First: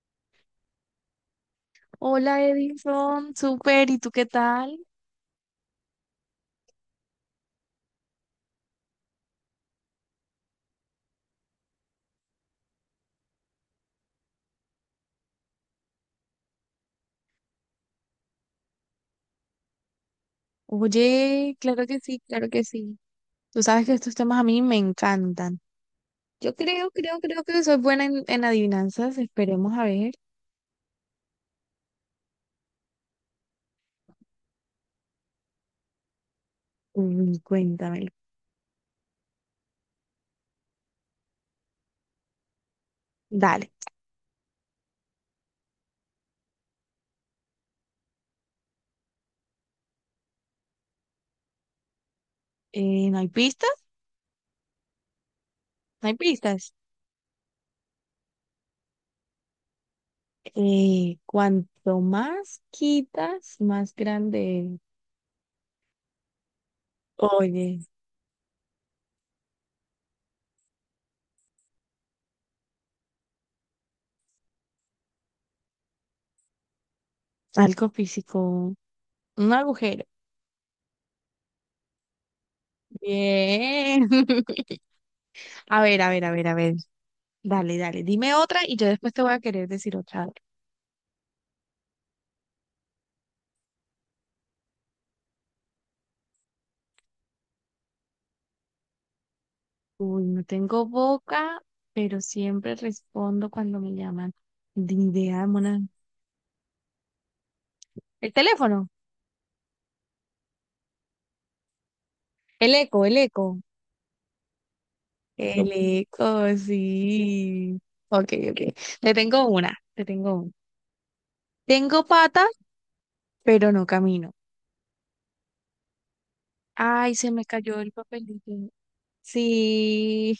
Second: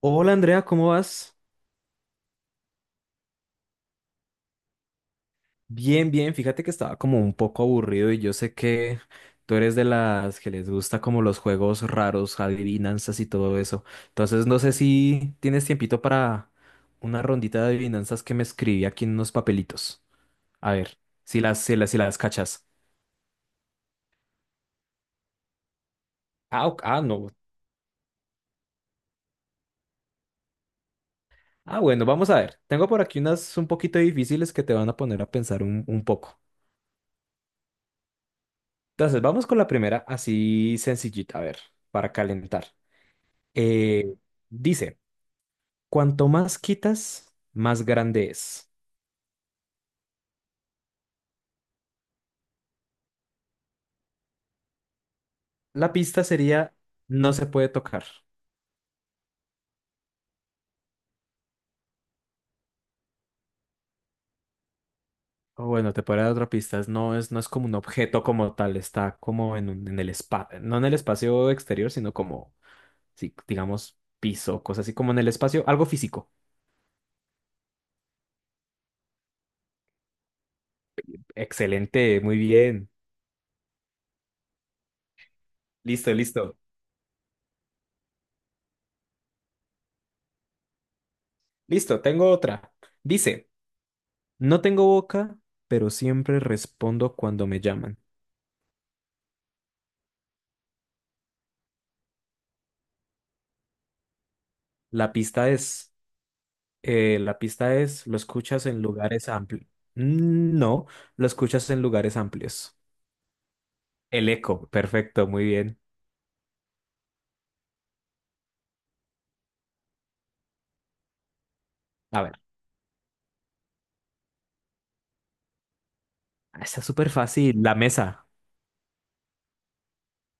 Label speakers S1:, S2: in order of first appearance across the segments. S1: Hola Andrea, ¿cómo vas?
S2: Hola Edison, súper, ¿y tú qué tal?
S1: Bien, bien. Fíjate que estaba como un poco aburrido y yo sé que tú eres de las que les gusta como los juegos raros, adivinanzas y todo eso. Entonces no sé si tienes tiempito para una rondita de adivinanzas que me escribí aquí en unos papelitos. A ver, si
S2: Oye,
S1: las, si
S2: claro
S1: las,
S2: que
S1: si las
S2: sí, claro que
S1: cachas.
S2: sí. Tú sabes que estos temas a mí me encantan. Yo
S1: Ah, ok,
S2: creo,
S1: ah,
S2: creo,
S1: no.
S2: creo que soy buena en adivinanzas. Esperemos a ver.
S1: Ah, bueno, vamos a ver. Tengo por aquí unas un poquito difíciles que te van a poner a pensar un poco.
S2: Uy, cuéntamelo.
S1: Entonces, vamos con la primera así sencillita, a ver, para calentar.
S2: Dale.
S1: Eh, dice, cuanto más quitas, más grande es.
S2: ¿No hay pistas?
S1: La
S2: No hay
S1: pista
S2: pistas.
S1: sería, no se puede tocar.
S2: Cuanto más quitas, más grande es.
S1: O bueno, te podría dar otra pista. Es No es, no es como un
S2: Oye,
S1: objeto como tal, está como en, en el espacio, no en el espacio exterior, sino como, sí, digamos, piso, cosas así como en el espacio, algo físico.
S2: algo físico. Un agujero.
S1: Excelente, muy bien.
S2: Bien. A ver, a
S1: Listo,
S2: ver, a ver, a
S1: listo.
S2: ver. Dale, dale, dime otra y yo después te voy a querer decir otra.
S1: Listo, tengo otra. Dice, no tengo boca, pero siempre respondo cuando me llaman.
S2: Uy, no tengo boca, pero siempre respondo cuando me llaman. Ni
S1: La
S2: idea,
S1: pista
S2: mona.
S1: es... la pista es, lo
S2: El
S1: escuchas en
S2: teléfono,
S1: lugares amplios. No, lo escuchas en lugares
S2: el
S1: amplios.
S2: eco, el eco.
S1: El eco, perfecto, muy
S2: El
S1: bien.
S2: eco, sí. Ok, ok. Te tengo una, te tengo una. Tengo
S1: A ver,
S2: patas, pero no camino.
S1: está súper
S2: Ay, se me
S1: fácil. La
S2: cayó el
S1: mesa.
S2: papelito. Sí,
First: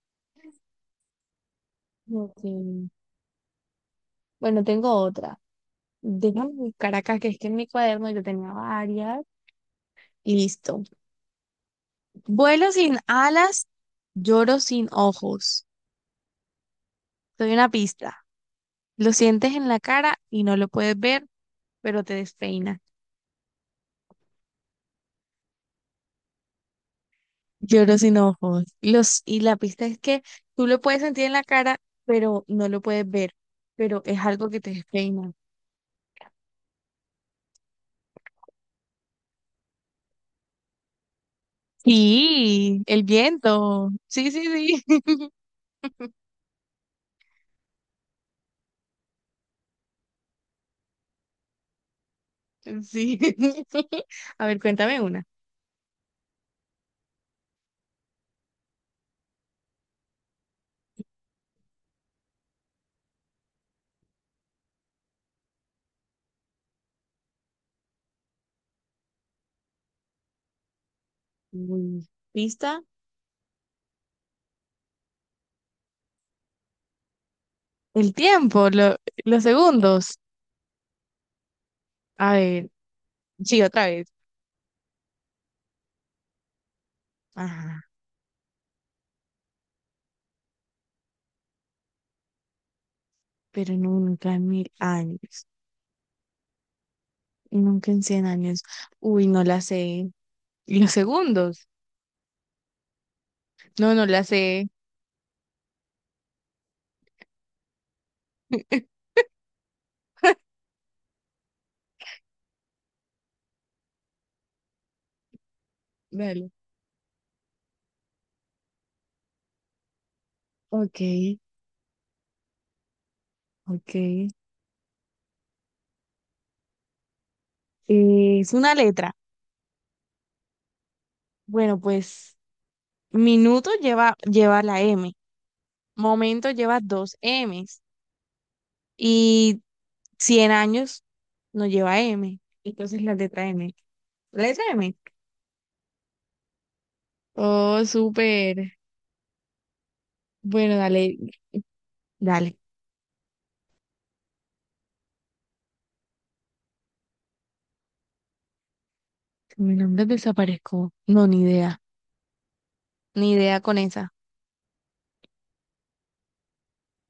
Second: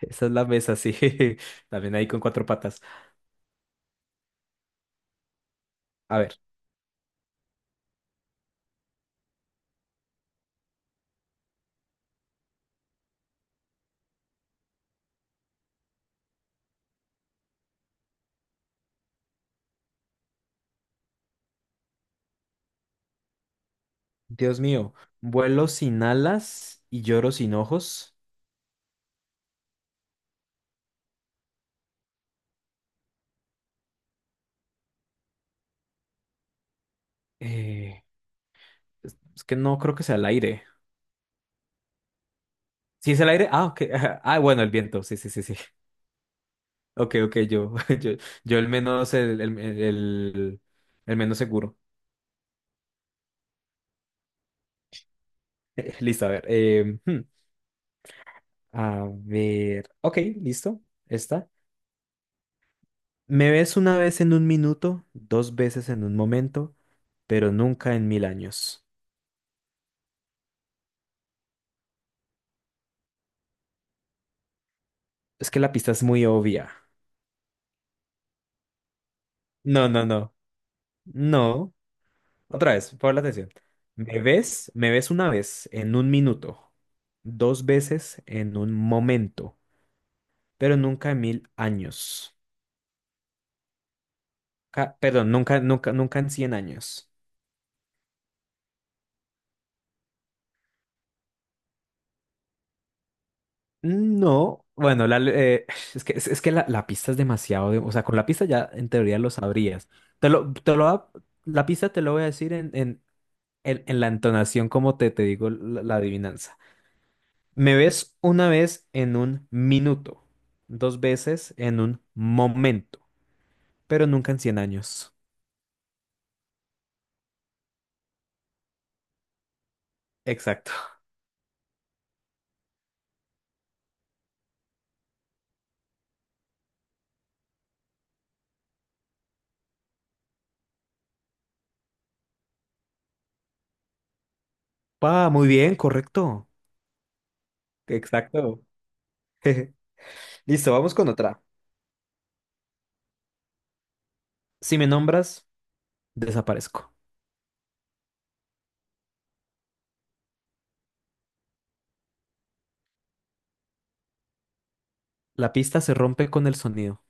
S1: Esa es la mesa, sí. También ahí con
S2: ok.
S1: cuatro patas.
S2: Bueno, tengo otra.
S1: A ver,
S2: Déjame buscar acá, que es que en mi cuaderno yo tenía varias. Y listo. Vuelo sin alas, lloro sin ojos. Te doy una pista. Lo sientes en la cara y no lo puedes ver, pero te despeina.
S1: Dios mío, vuelo sin alas y lloro sin
S2: Lloro
S1: ojos.
S2: sin ojos. Y la pista es que tú lo puedes sentir en la cara, pero no lo puedes ver, pero es algo que te despeina.
S1: Eh, es que no creo que sea el aire.
S2: Sí, el
S1: ¿Sí es el aire? Ah, ok.
S2: viento. Sí,
S1: Ah, bueno, el
S2: sí, sí.
S1: viento. Sí, sí, sí, sí. Ok, ok, yo, yo el menos, el menos seguro.
S2: Sí. A ver, cuéntame una.
S1: Listo, a ver. A ver. Ok, listo. Está. Me ves una vez en un minuto, dos veces en un momento, pero nunca en mil años.
S2: Uy, pista.
S1: Es que la pista es muy obvia.
S2: El tiempo, los
S1: No, no,
S2: segundos.
S1: no. No.
S2: A ver,
S1: Otra vez, por la atención.
S2: sí, otra vez.
S1: Me ves una vez en un minuto, dos
S2: Ajá.
S1: veces en un momento, pero nunca en mil años.
S2: Pero nunca en mil
S1: Perdón,
S2: años,
S1: nunca en cien años.
S2: nunca en 100 años. Uy, no la sé. ¿Y los segundos? No, no la
S1: No,
S2: sé.
S1: bueno, la eh, es que la pista es demasiado, o sea, con la pista ya en teoría lo sabrías. Te lo, te lo, va- la pista te lo voy a decir en la entonación como te digo la
S2: Dale.
S1: adivinanza. Me ves una vez en un minuto, dos
S2: Ok,
S1: veces en un momento, pero
S2: ok.
S1: nunca en cien años.
S2: Es una letra.
S1: Exacto.
S2: Bueno, pues minuto lleva la M, momento lleva dos Ms y 100 años no lleva M. Entonces la letra M. ¿La ¿Letra M?
S1: Ah, muy bien, correcto.
S2: Oh,
S1: Exacto.
S2: súper.
S1: Listo,
S2: Bueno,
S1: vamos con
S2: dale,
S1: otra.
S2: dale.
S1: Si me nombras, desaparezco.
S2: Mi nombre desapareció. No, ni idea. Ni idea con esa.
S1: La pista se rompe con el sonido.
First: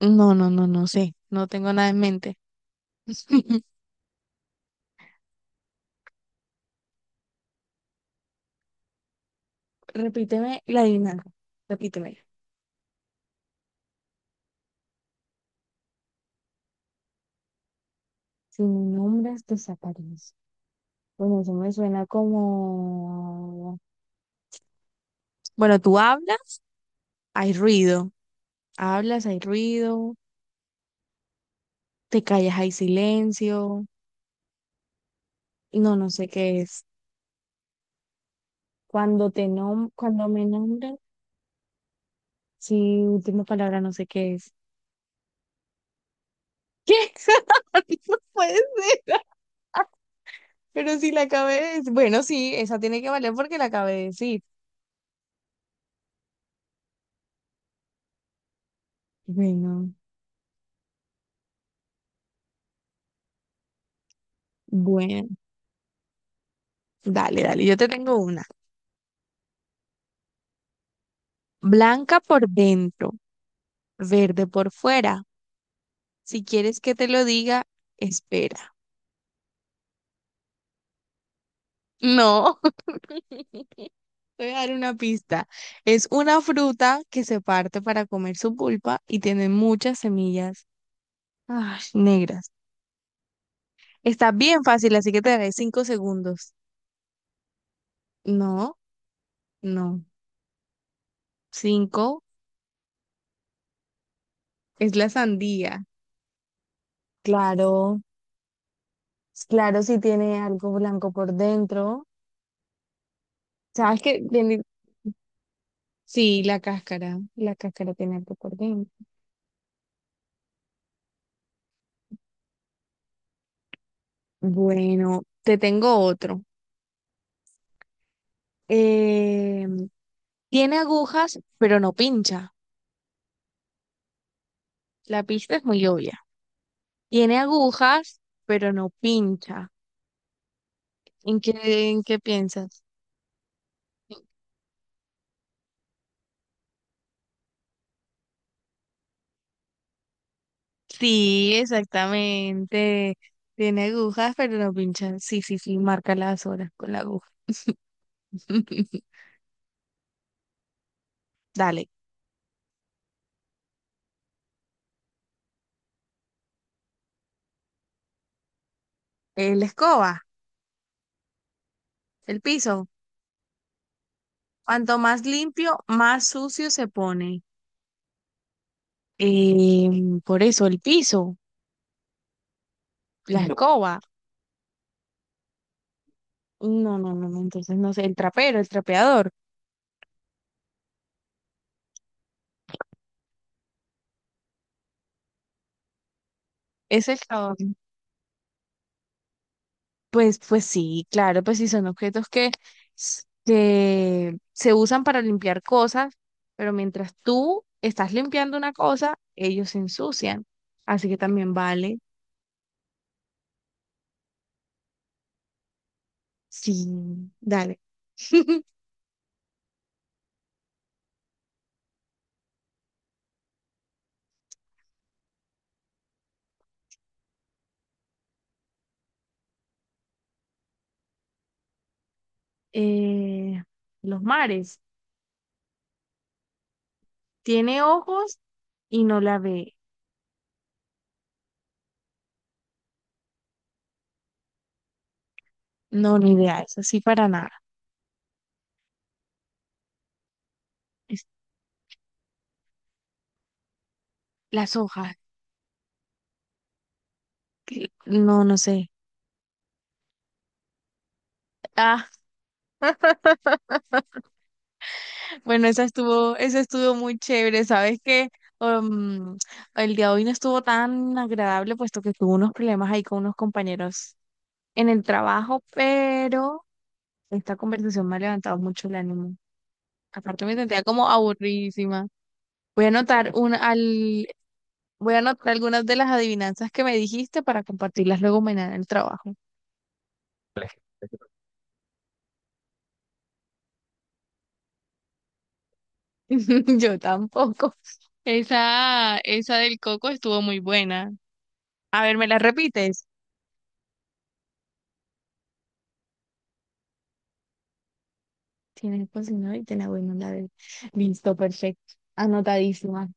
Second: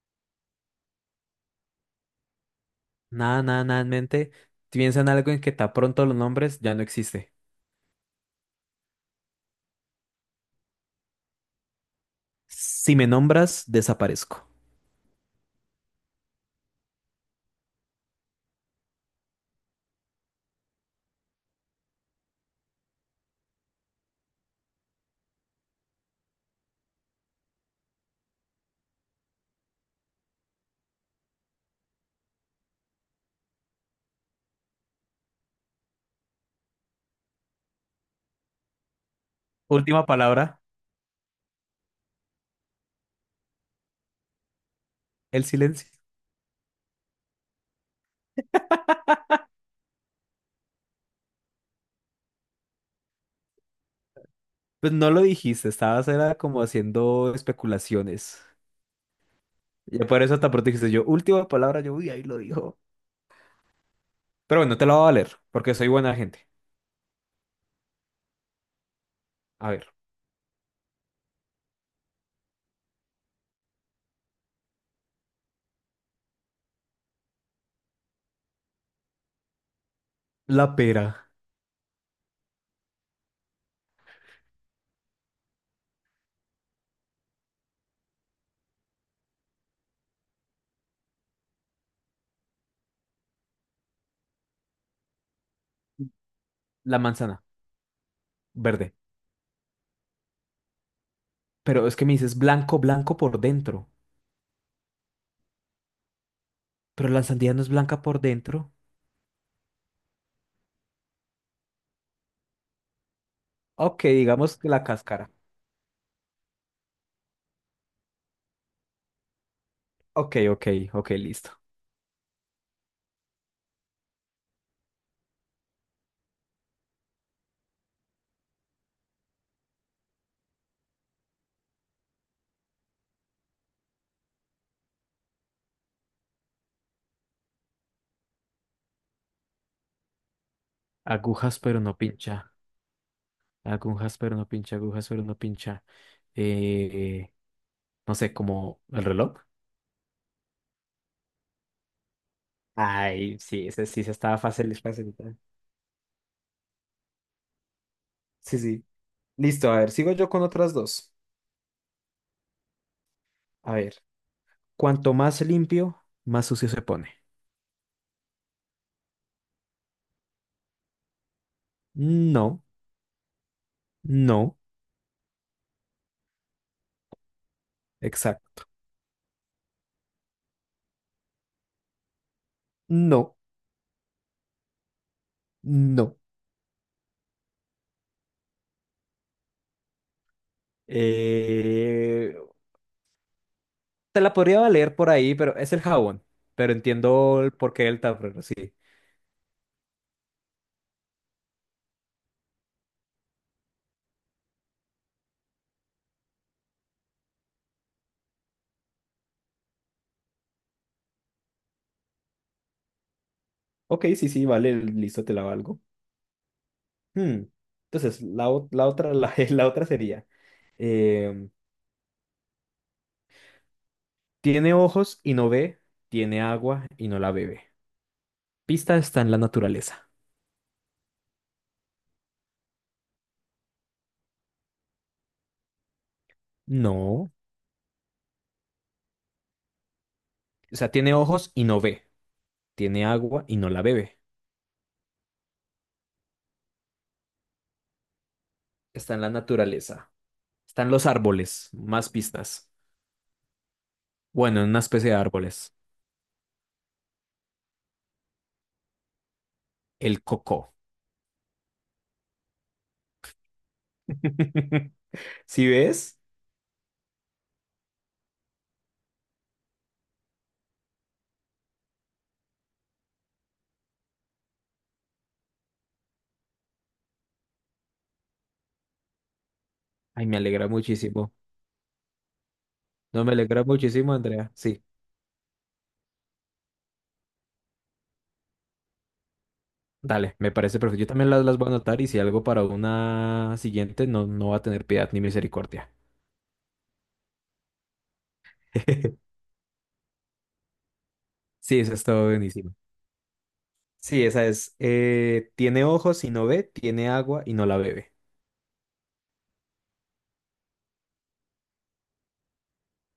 S2: No, no, no, no sé. No tengo nada en mente.
S1: Nada, nada, nada en mente. Piensa en algo en que tan pronto los nombres ya no existe.
S2: Repíteme la adivinanza. Repíteme.
S1: Si me nombras, desaparezco.
S2: Sin nombres desaparece. Bueno, eso me suena como... Bueno, tú hablas, hay ruido. Hablas, hay ruido. Te callas, hay silencio. No, no sé qué es. Cuando te nom
S1: Última
S2: cuando me
S1: palabra,
S2: nombras, sí, última palabra, no sé qué es.
S1: el silencio.
S2: ¿Qué? No puede ser. Pero si la acabé de decir. Bueno, sí, esa tiene que valer porque la acabé de decir.
S1: Pues no lo dijiste, estabas era como haciendo especulaciones.
S2: Bueno,
S1: Y por eso tan pronto dijiste yo, última palabra, yo, uy, ahí lo dijo. Pero bueno, te la voy a
S2: bueno,
S1: valer, porque soy buena gente.
S2: dale, dale, yo te tengo una.
S1: A ver,
S2: Blanca por dentro, verde por fuera. Si quieres que te lo diga, espera.
S1: la pera,
S2: No, te voy a dar una pista. Es una fruta que se parte para comer su pulpa y tiene muchas semillas ay, negras. Está bien fácil, así que te daré 5 segundos.
S1: la manzana,
S2: No,
S1: verde.
S2: no,
S1: Pero es que me
S2: cinco
S1: dices blanco, blanco por dentro.
S2: es la sandía.
S1: Pero la sandía no es
S2: Claro,
S1: blanca por dentro.
S2: claro, si tiene algo blanco por dentro. Sabes
S1: Ok,
S2: que
S1: digamos que la cáscara.
S2: sí, la cáscara tiene algo por dentro.
S1: Ok, ok, ok, listo.
S2: Bueno, te tengo otro. Eh, Tiene agujas, pero no pincha. La pista es muy obvia. Tiene agujas, pero no pincha. ¿En qué,
S1: Agujas pero no
S2: en qué
S1: pincha.
S2: piensas?
S1: Agujas pero no pincha. Agujas pero no pincha. Eh, no sé, como el reloj.
S2: Sí, exactamente.
S1: Ay, sí,
S2: Tiene
S1: ese sí se
S2: agujas,
S1: estaba
S2: pero no
S1: fácil, es
S2: pincha.
S1: facilita.
S2: Sí, sí, sí, marca las horas con la aguja.
S1: Sí, sí. Listo, a ver, sigo yo con otras dos.
S2: Dale.
S1: A ver, cuanto más limpio, más sucio se pone.
S2: La escoba, el
S1: No,
S2: piso.
S1: no,
S2: Cuanto más limpio, más sucio se pone.
S1: exacto.
S2: Por eso, el piso,
S1: No,
S2: la no. Escoba.
S1: no.
S2: No, no, no, no, entonces no sé, el trapero, el trapeador,
S1: eh, te la podría valer por ahí, pero es el jabón. Pero
S2: ese es el
S1: entiendo el
S2: jabón.
S1: porqué del tablero, sí.
S2: Pues, pues sí, claro, pues sí, son objetos que, que se usan para limpiar cosas, pero mientras tú estás limpiando una cosa, ellos se ensucian. Así que también vale,
S1: Ok, sí, sí, vale, listo, te la valgo.
S2: sí,
S1: Hmm.
S2: dale.
S1: Entonces, la otra, la otra sería, em, tiene ojos y no ve, tiene agua y no la bebe. Pista está en la naturaleza.
S2: Eh, los mares,
S1: No.
S2: tiene ojos y no la ve.
S1: O sea, tiene ojos y no ve, tiene agua y no la bebe.
S2: No, ni idea, eso sí, para nada.
S1: Está en la naturaleza. Están los
S2: Es-
S1: árboles, más pistas. Bueno, en
S2: Las
S1: una especie
S2: hojas.
S1: de árboles.
S2: No, no sé.
S1: El coco.
S2: Ah,
S1: ¿Sí
S2: bueno,
S1: ves?
S2: esa estuvo muy chévere. Sabes que el día de hoy no estuvo tan agradable, puesto que tuve unos problemas ahí con unos compañeros en el trabajo, pero esta conversación me ha levantado mucho el ánimo.
S1: Ay, me
S2: Aparte me
S1: alegra
S2: sentía como
S1: muchísimo.
S2: aburridísima. Voy a
S1: No,
S2: anotar
S1: me
S2: una
S1: alegra muchísimo,
S2: al,
S1: Andrea. Sí.
S2: voy a anotar algunas de las adivinanzas que me dijiste para compartirlas luego mañana en el trabajo.
S1: Dale, me parece perfecto. Yo también las voy a anotar y si algo para una siguiente, no, no va a tener piedad ni misericordia.
S2: Yo tampoco. Esa, esa del coco estuvo muy buena.
S1: Sí, eso
S2: A
S1: está
S2: ver, ¿me la
S1: buenísimo.
S2: repites?
S1: Sí, esa es. Tiene ojos y no ve, tiene agua y no la bebe.
S2: Tienes cocinado y te la voy a mandar. Listo, perfecto. Anotadísima.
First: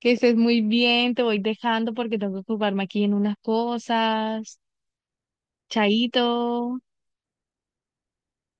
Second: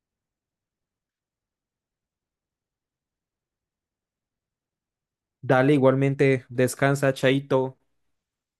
S2: Que estés muy bien, te voy dejando porque tengo que ocuparme aquí en unas cosas.
S1: Dale,
S2: Chaito.
S1: igualmente, descansa, Chaito.